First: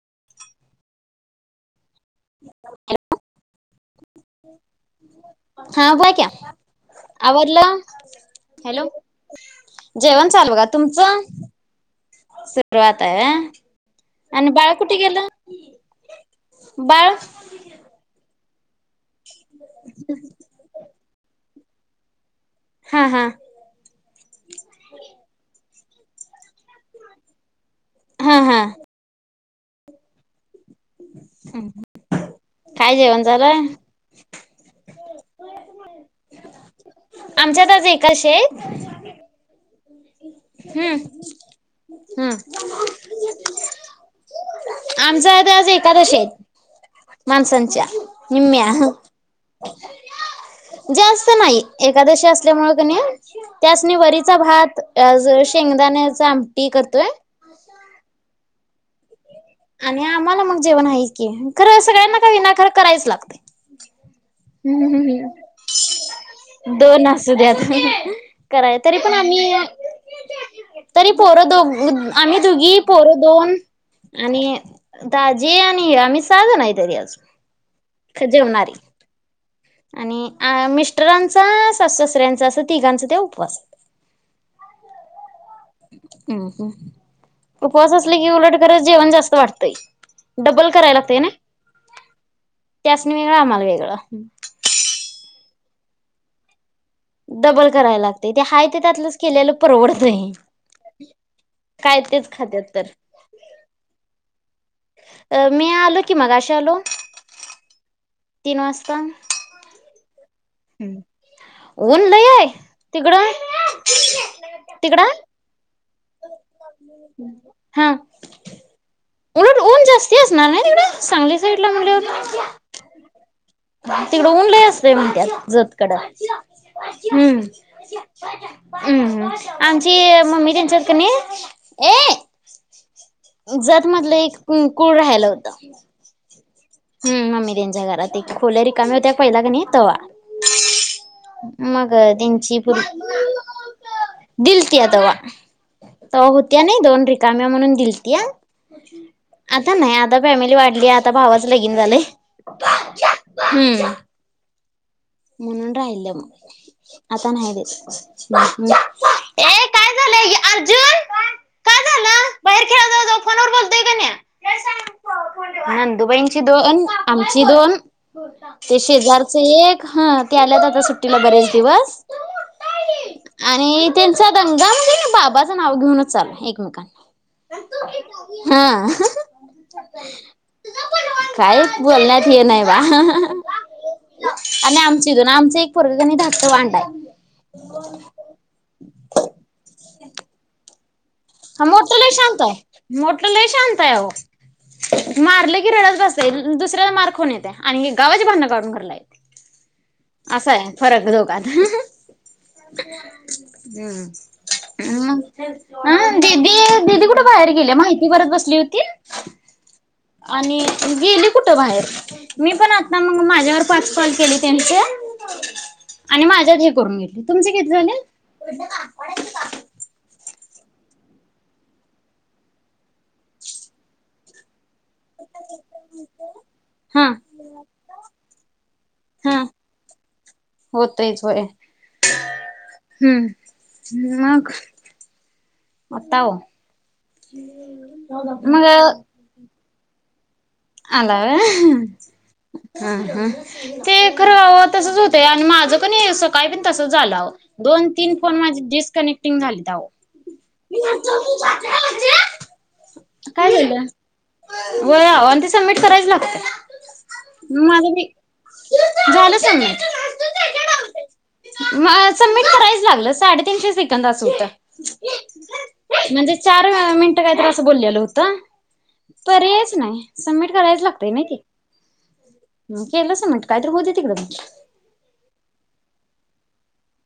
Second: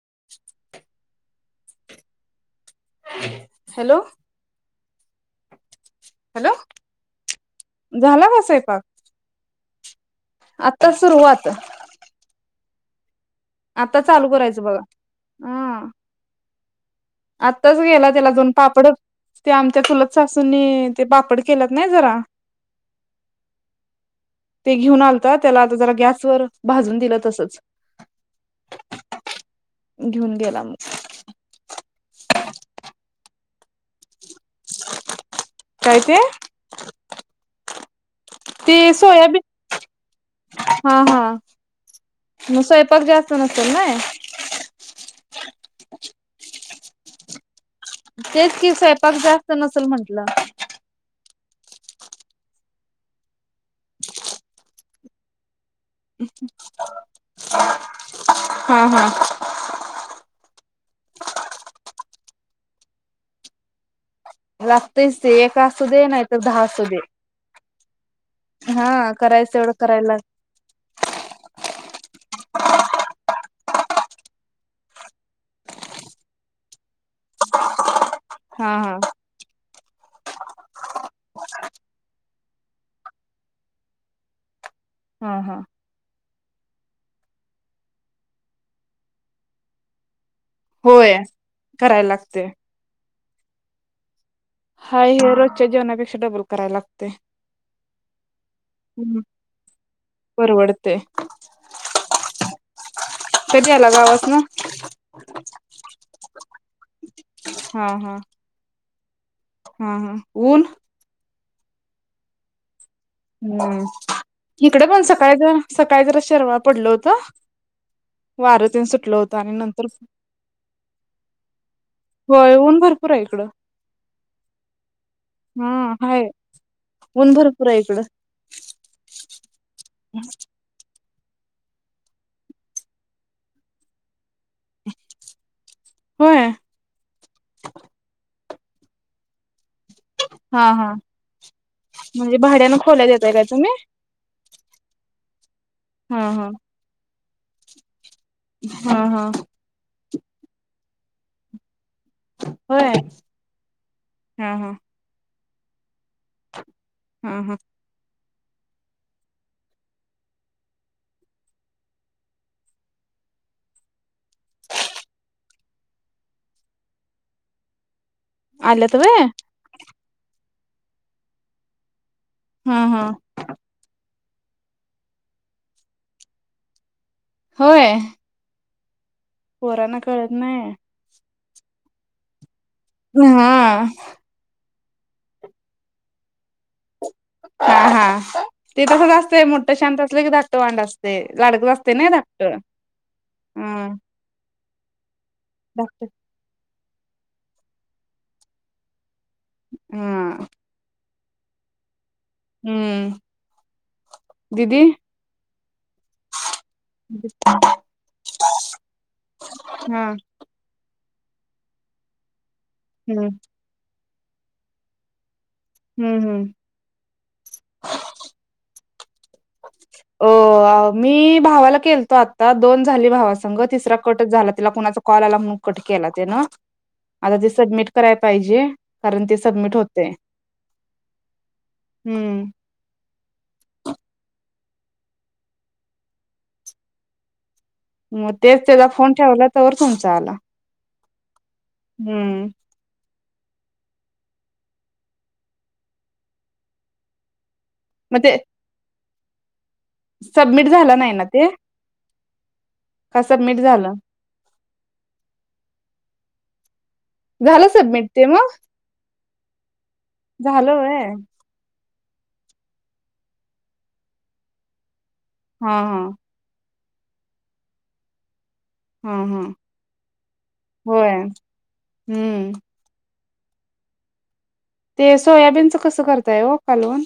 [unintelligible] [unintelligible] [unintelligible] Hello [unintelligible] हा बोला की आवरलं झाला का स्वयंपाक हॅलो जेवण चालू बघा, आता तुमचं? सुरुवात [unintelligible] आता चालू आणि करायचं बाळ बघा कुठे गेलं हं बाळ आत्ताच गेला त्याला दोन पापड ते आमच्या चुलत सासूंनी ते पापड केलत नाही जरा हा. हा. ते घेऊन आलता त्याला आता जरा गॅसवर भाजून दिल तसंच. हा. हा. घेऊन गेला. मग हम्. काय जेवण झाल? काय ते? आमच्यात ते सोयाबीन. हा हम् हा हम मग स्वयंपाक जास्त नसेल ना आमच आता आज एकादशी आहेत. मानसं न त्या तेच की स्वयंपाक जास्त नसेल म्हंटलं. जास्त नाही एकादशी असल्यामुंळकणी त्यासनी वरीचा भात [unintelligible] शेंगदाण्याचा आमटी करतोय. हा. हा. आणि आम्हाला मग जेवण आहे की खरं सगळ्यांना का विनाकारण करायच लागते. हम्म लागतेच हम्म ते ए असू दे नाही तर दहा असू दे. दोन [unintelligible] कराय हा तरी पण आम्ही करायचं एवढं करायला तरी पोरं दोघ आम्ही दोघी पोरं दोन आणि दाजीआणि आम्ही सहा जण आहेतरी आज. खरं जेवणारी. हा हा आणि अ मिस्टरांचा सासू सासऱ्यांचा अस तिघांचा ते उपवासम् हा हा ह् उपवास असले कि उलट खरंच जेवण जास्त वाटतंय. डबल करायला होय. करायला लागतेय.. नी आम्हाला वेगळं. च्या जेवणापेक्षा डबल करावं लागत. डबल करायला लागतंय ते हाय ते त्यातलंच केलेलं परवडतंय, परवडते काय तेच खात्यात. तर. कधी आला गावासनं.? अ मी आलो की मगाशी आलो. हा हा तीन वाजता. हा हा. ऊन. ऊन लय हाय. हम्म इकड पण तिकडं सकाळधर सकाळी जरा शेरवाळ पडलं होतं, हा वारं तेन सुटलं होतं. आणि उलट ऊन नंतर जास्ती असणार नाय तिकडं, सांगली साईड ला म्हंटल्यावर. होय ऊन भरपूर आहे इकडं तिकड उन लय असतंय म्हणत्यात हा जत कड. हाय ऊन भरपूर आहे इकडं हम्म आमची मम्मी त्यांच्यात ने ये जतमधलं एक. ह कुळ राहायला होतं. होय हम मम्मी त्यांच्या घरात एक खोल्या रिकाम्या होत्या पहिला की नाही. तवा हा हा मग म्हणजे त्यांची भाड्यानं खोल्या देताय पोरगी काय तुम्ही दिलत्या तवा. हा तवा हा होत्या नाही दोन रि काम्या म्हणून दिल त्या. हा हा आता नाही आत ता फॅमिली वाढली आता भावाचं लगीन झालंय. होय हम्म हा हा. म्हणून राहिल्या मग. आता हा नाही हा देेत. ए काय झालंय? अर्जुन काय झालं? बाहेर खेळा जावा जावा फोनवर बोलतोय का नाही? नंदू बाईंची दोन, आमची दोन. ते आल्यात व्हय शेजारच एक. हा ते आल्यात आता सुट्टीला बऱ्याच दिवस. हा हा आणि ते. त्यांचा दंगा म्हणजे बाबाचं नाव घेऊनच चालू हाय एकमेकांना. होय हा. पोरांना कळत नाय काय बोलण्यात हे नाय हा आणि आमची दोन आमच एक पोरग कणी धाकट वांड आहे हा हा ते तसच असतय मोठ शांत असतय धाकट वांड असतय. मोठ लई शांत आहे मोठा लय शांत हा आहे आहो मारले की रडत धाकटं बसायचं. आणि दूस ही जरा मार खाऊन येत्या आणि हे गावाची भांडण काढून घरला येत्या. हा असाय फरक दोघात हम्म दिदी हा दीदी दीदी कुठे बाहेर गेले माहिती भरत बसली होती हा आणि गेली कुठं बाहेर मी पण आता ना मग हम्म माझ्यावर पाच कॉल केली त्यांच्या [inaudible] हम्म आणि हम्म माझ्यात हे करून घेतले तुमचे किती झाल अ मी भावाला केलतो आता दोन झाली भावा संघ तिसरा कटच झाला तिला कुणाचा कॉल आला म्हणुन कट केला त्यानं हा आता ते सबमिट करायला पाहिजे कारण ते हा सबमिट होतय, होतयच होय हम हम्म मग आता हो मग तेच त्याचा फोन ठेवला तवर तुमचा आला आलाय व्हय हम्म हा हा ते खरं बा तसच होतंय आणि माझं कणी पण सकाळी पण तसच झालंय आओ दोन तीन मग ते फोन माझं डिस्कनेक्ट तीन झालं त्या खरं [unintelligible] सबमिट झालं नाही ना ते का काय सबमिट झालं? व्हय [unintelligible] झालं सबमिट ते मग? झालं झालं व्हय मग सबमिट करायच लागलं साडेतीनशे सेकंदाचं होतं हा हा दहा मिनटं काहीतरी असं बोललेलं होतं. हा हा पर्यायच नाही सबमिट करायच होय लागतय नाही ते हम्म झाल सबमिट कायतरी होऊ दे तिकड ते सोयाबीनचं कसं करताय हो कालवन?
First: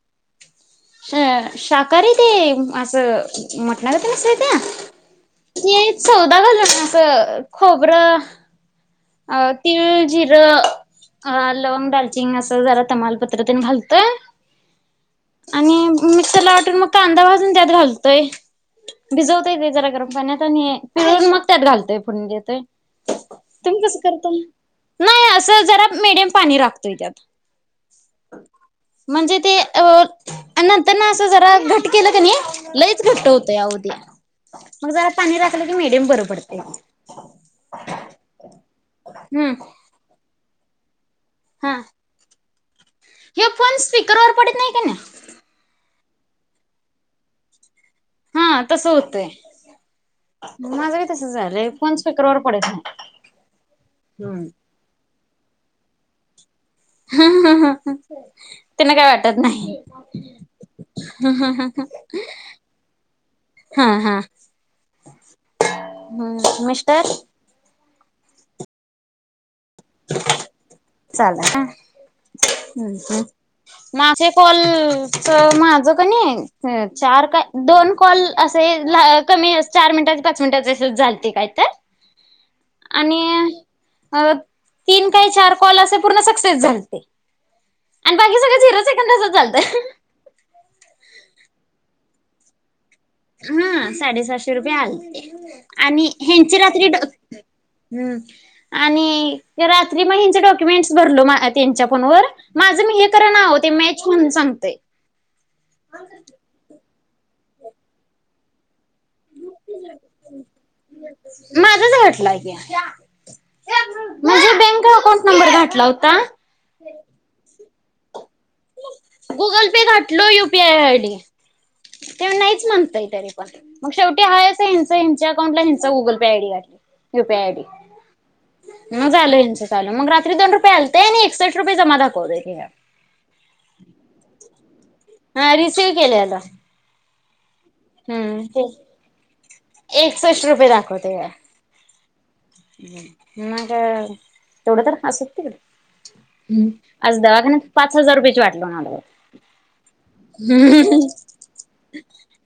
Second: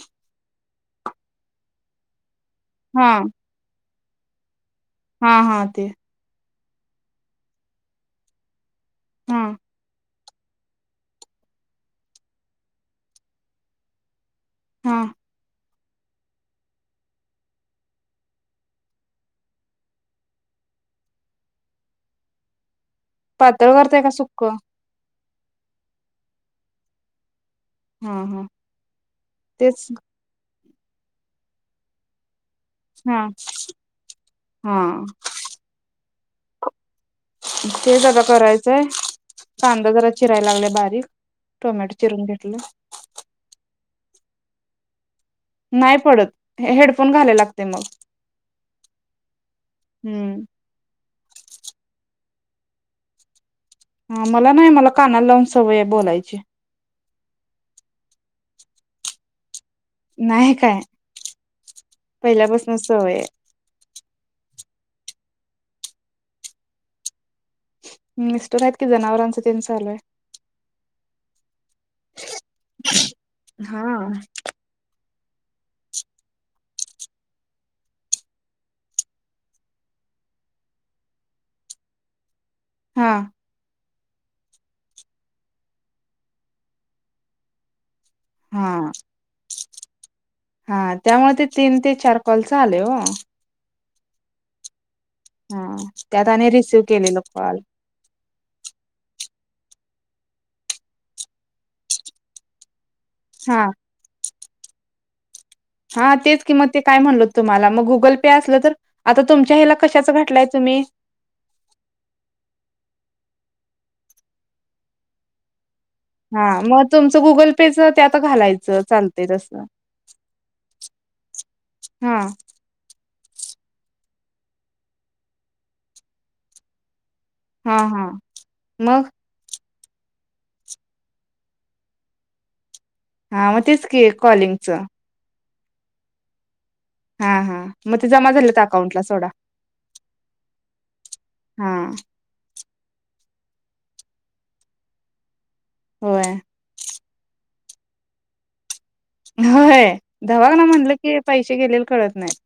अ शाकाहारी ते हम् हा असं हा हा [unintelligible] की ते सौदा घालना असं खोबरं हा अ तीळ, जीर लवंग, दालचिंनी अस जरा तमालपत्रा तेन घालतोय. हं आणि मिक्सरला वाटून, मग कांदा भाजून त्यात घालतोय, भिजवतोय ते जरा गरम पाण्यात आणि पिळून मग त्यात घालतोय, फोडणी देतोय. पातळ करताय का सुक्क? तर जरा मीडियम पाणी राखतोय त्यात. हा हा म्हणजे ते तेच अ् आणि नंतरन असं जरा घट्ट केलं कनी लयच हा घट्ट होतंय अओ ते, हा मग जरा पाणी राखलं की मीडियम बर- पडतंय. ते जरा करायचंय हम्म कांदा जरा चिराय लागलेय बारीक. हा टोमॅटो चिरून घेतलं. हे फोन स्पीकरवर पडत नाही कनी नाही पडत. हेडफोन घालाय लागतय मग हा तस होतय. हम्म माझं तस झालंय फोन स स्पिकरवर पडत नाह हा मला नाही मला कान नाला लावून सवय हाय, बोलायची. तेन काय वाटत नाही. नाही काय पहिल्यापासून सवय हाय. हम मिस्टर? मिस्टर आहेत की, जनावरांच तेन‌ चालू हाय. चालू हाय. हा माझे काॅल त माझं कनी ह चार का दोन कॉल असे कमी चार मिनटात पाच मिनटच झालते काय तर. हा आणि अ तीन काही चार पू पूर्ण सक्सेस झालते. आणि बाकी सगळं हा झिरो हा सेकंदाच चालतं. हा त्यामुळे ते तीन ते चार कॉल चालू आहे ओ. हा साडेसहाशे रुपये आले. हा आणि त्यात यांची रिसिव्ह रात्री, केलेलं कॉल हम् आणि रात्री म हचे डॉक्युमेंट्स भरलो त्यांच्या फोनवर माझं मी हे- हा - [unintelligible] मॅच म्हणून सांगतोय. हा तेच किंमत ते, काय म्हणलो तुम्हाला मग गुगल पे असलं तर, आता तुमच्या हिला कशाच घटलाय तुम्ही माझ्या बँक अकाउंट नंबर घातला होता हा मग तुमचं गुगल पे च त्यात घालायचं चालतंय तसं गुगल पे घातलो युपीआय आय डी हा ते नाहीच म्हणताय तरी पण मग शेवटी हाय अस हिच ह्याच्या अकाउंट ला हिंच गुगल पे आयडी घातली युपी आय आयडी हा हा मग झाल यांच मग रात्री दोन रुपये आलते आणि एकसष्ट रुपये जमा दाखवत हा मग तेच की कॉलिंगचं हा रिसीव केलयं आता हा हा मग ते जमा झाले त्या अकाउंटला सोडा एकसष्ट रुपये दाखवतयं हा मग तेवढं तर असुदे तिकड होय हम्म आज दवाखान्यात पाच हजार रुपयांची वाट लावुन आलो बगा होय दवाखाना म्हणलं की पैसे गेलेले कळत नाहीत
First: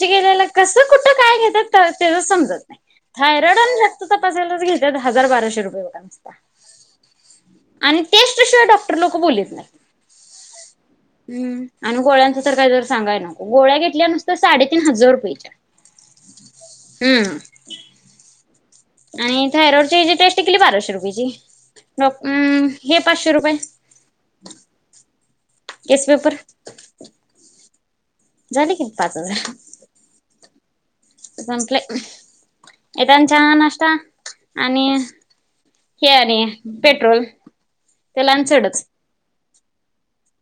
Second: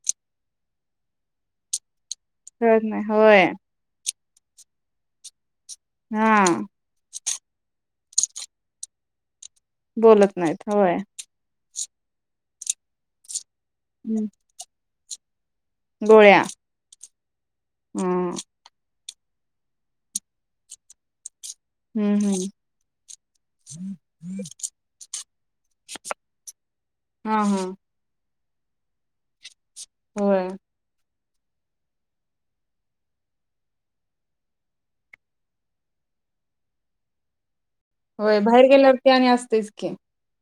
पैसे गेलेले कस कुठ काय घेतात कळत तेच समजत नाही कळत होय थायरॉईड आणि ते तपासायला घेतात हजार बाराशे रुपये बघा नुसता हा आणि टेस्टशिवाय डॉक्टर लोक बोलित नाहीत बोलत नाहीत होय आणि गोळ्यांचं तर काही दर सांगाय नको गोळ्या घेतल्या नुसत साडेतीन हजार रुपययाच्या गोळ्या हम्म हम्म आणि थायरॉइड ची जी टेस्ट केली बाराशे रुपयेची हम्म हे पाचशे रुपये केस पेपर हा हा झालं की पाच हजार होय येताना चहा नाश्ता आणि हे आणि पेट्रोल त्याला होय बाहेर गेल्यावरती आणि अस तेयच की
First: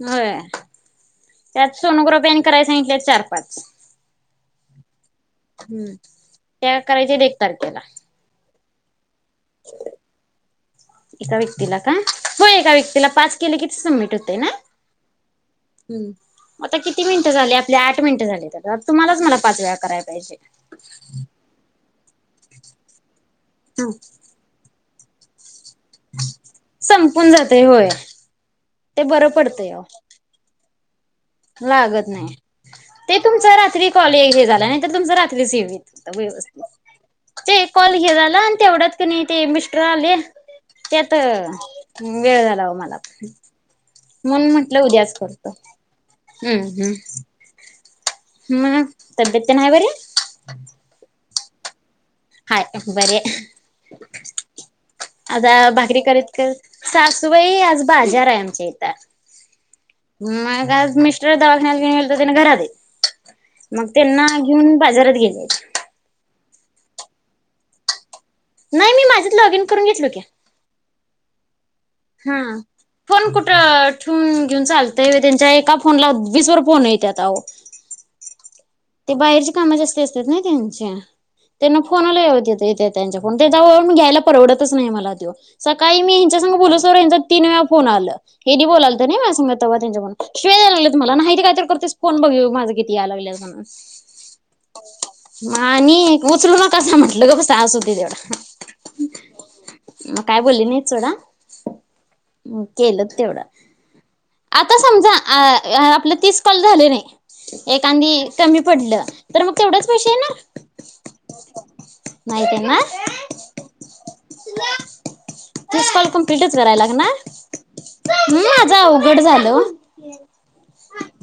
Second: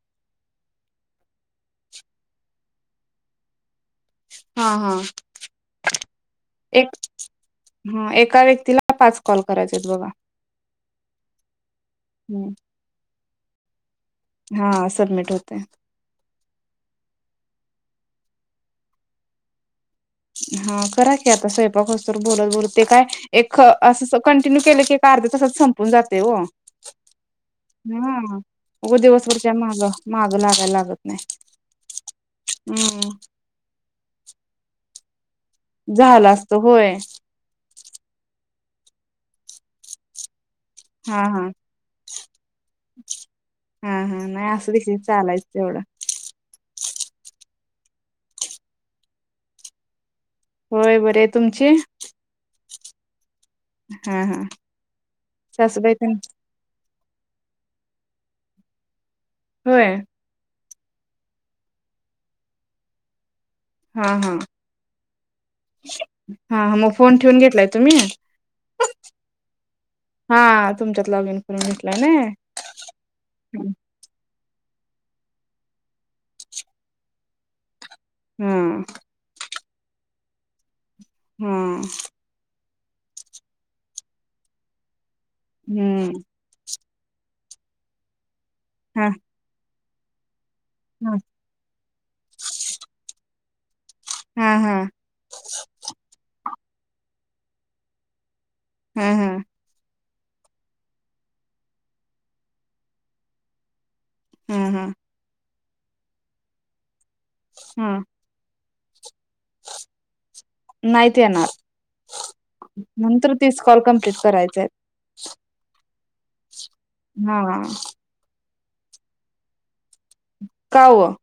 हो त्यात सोनोग्राफी कराय सांगितलेत चार पाच हा, हा. हम्म त्या एक करायच्या तारखेला. एका व्यक्तीला पाच कॉल करायचे आहेत बघा. एका व्यक ला का? हो हम्म एका व्यक्तीला पाच केले किती सबमिट? [unintelligible] ना? हा सबमिट होते हं. आता किती मिनिटं झाल्यात? आठ मिनट झालेत आता तुम्हालाच मला पाच वेळा कराय हा, करा की आता स्वयंपाक होस्तोवर बोलत, बोलत ते काय एक असं कंटिन्यू केलं की एक अर्ध्या तासात सं पुन जातंय ओ. संपून जातय होय. हा उग ते बरं दिवसभरच्या पडतंय आओ मागं माग लागाय लागत नाही लागत नाही, हम्म ते तुमच रात्री कॉल हे झालाय ते तुमचं रात [unintelligible] झालं असत व्यवस्थित, होय ते कॉल हे झालं तेवढंच कनई ते मिस्टर आले त्यात हा हा वेळ झाला हो मला. हा हा म्हणून नाही असं म्हटलं देखील उद्याच चालायच करतो. तेवढं हम्म, हम्म. मग तब्येत तेन हाय बरी? होय बरी हाईत तुमची हाय बरी हाय. हा हा आता सासूबाई भाकरी तेन करत, करत सासूबाई आज बाजार आहे आमच्या इथं. होय मग? आज मिस्टर दवाखान्याला घेऊन गेलत तेनी घरात हाईत. मग हा त्यांना हा घेऊन बाजारात गेलेत. हा मग फोन ठेवून घेतलाय तुम्ही? नाही मी माझेच लॉग इन करून घेतलो की. लाँगीन करुन घे हा. फोन कुठ ठेवून घेऊन चालतय होय, त्यांच्या एका फोनला वीस भर फोन येत्यात आवो. हा ते बाहेरची कामं जास्ती असत्यात णा त्यांच्या हा त्यांन फोनला यावत्यात [unintelligible] घेत्याय तेंच्याकडुन त्यांच्याजवळून घ्यायला परवडतच नाही आम्हाला. सकाळी मी हम्म हेंच्या संग बोलच तर यांचा तीन वेळा फोन आला. हेन्री बोलालंत हा नय माझ्या संग तवा [unintelligible] हम [inaudible] शिव्या द्यायला लागलेत मला हा नाहीत कायतरी करतेस फोन बघ माझं किती याया लागल्यात मला. [unintelligible] हा हा मानी मोचल ना [unintelligible] कसं म्हटलं ग बसा असुदे तेवढ हम् हम्. मग काय बोलली नाहीत सोडा--केलं तेवढं. हा आता हा समजा अ आपले तीस कॉल झाले नाही. हा एखांदी कमी पडलं, तर मग तेवढच पैशे येणार? नाहीत येणार, नाही त्यांना नंतर तीस कॉल कमप्लीट करायच आहेत. कमप्लिटच कराय हा लागणार--हम्म. जाऊ [unintelligible] कट झालं. कावं?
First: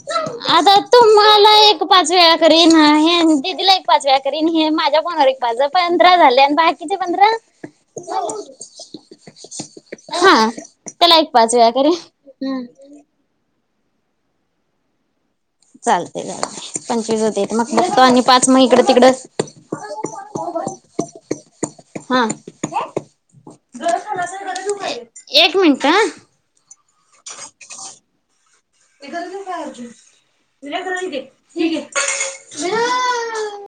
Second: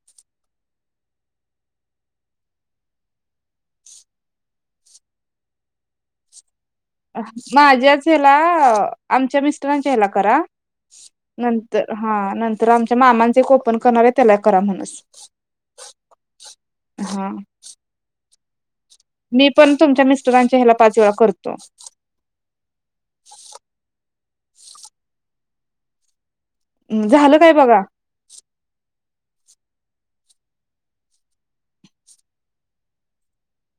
आता तुम्हाला एक पाच वेळा करीन, हे दिदीला एक पाच वेळा करीन, हे माझ्या फोनावर एक पाच वेळा, हे पंधरा झाले आणि बाकी माझ्याच ह्याला हं, आमच्या मिस्टरांच्या ह्याला करा, हा त्याला एक पाच वेळा नंतर करीन हा नंत तर आमच्या मामांचे ओपन करणार त्यालाय करा म्हण चालतेग पंचवीस होतेेत मग पाच महिने मी पण तुमच्या मिस्टरांच्या ह्याला पाच वेळा करतो. हा एक मिनट हं झालं काय बघा. ते क करते ठीक आहे [unintelligible]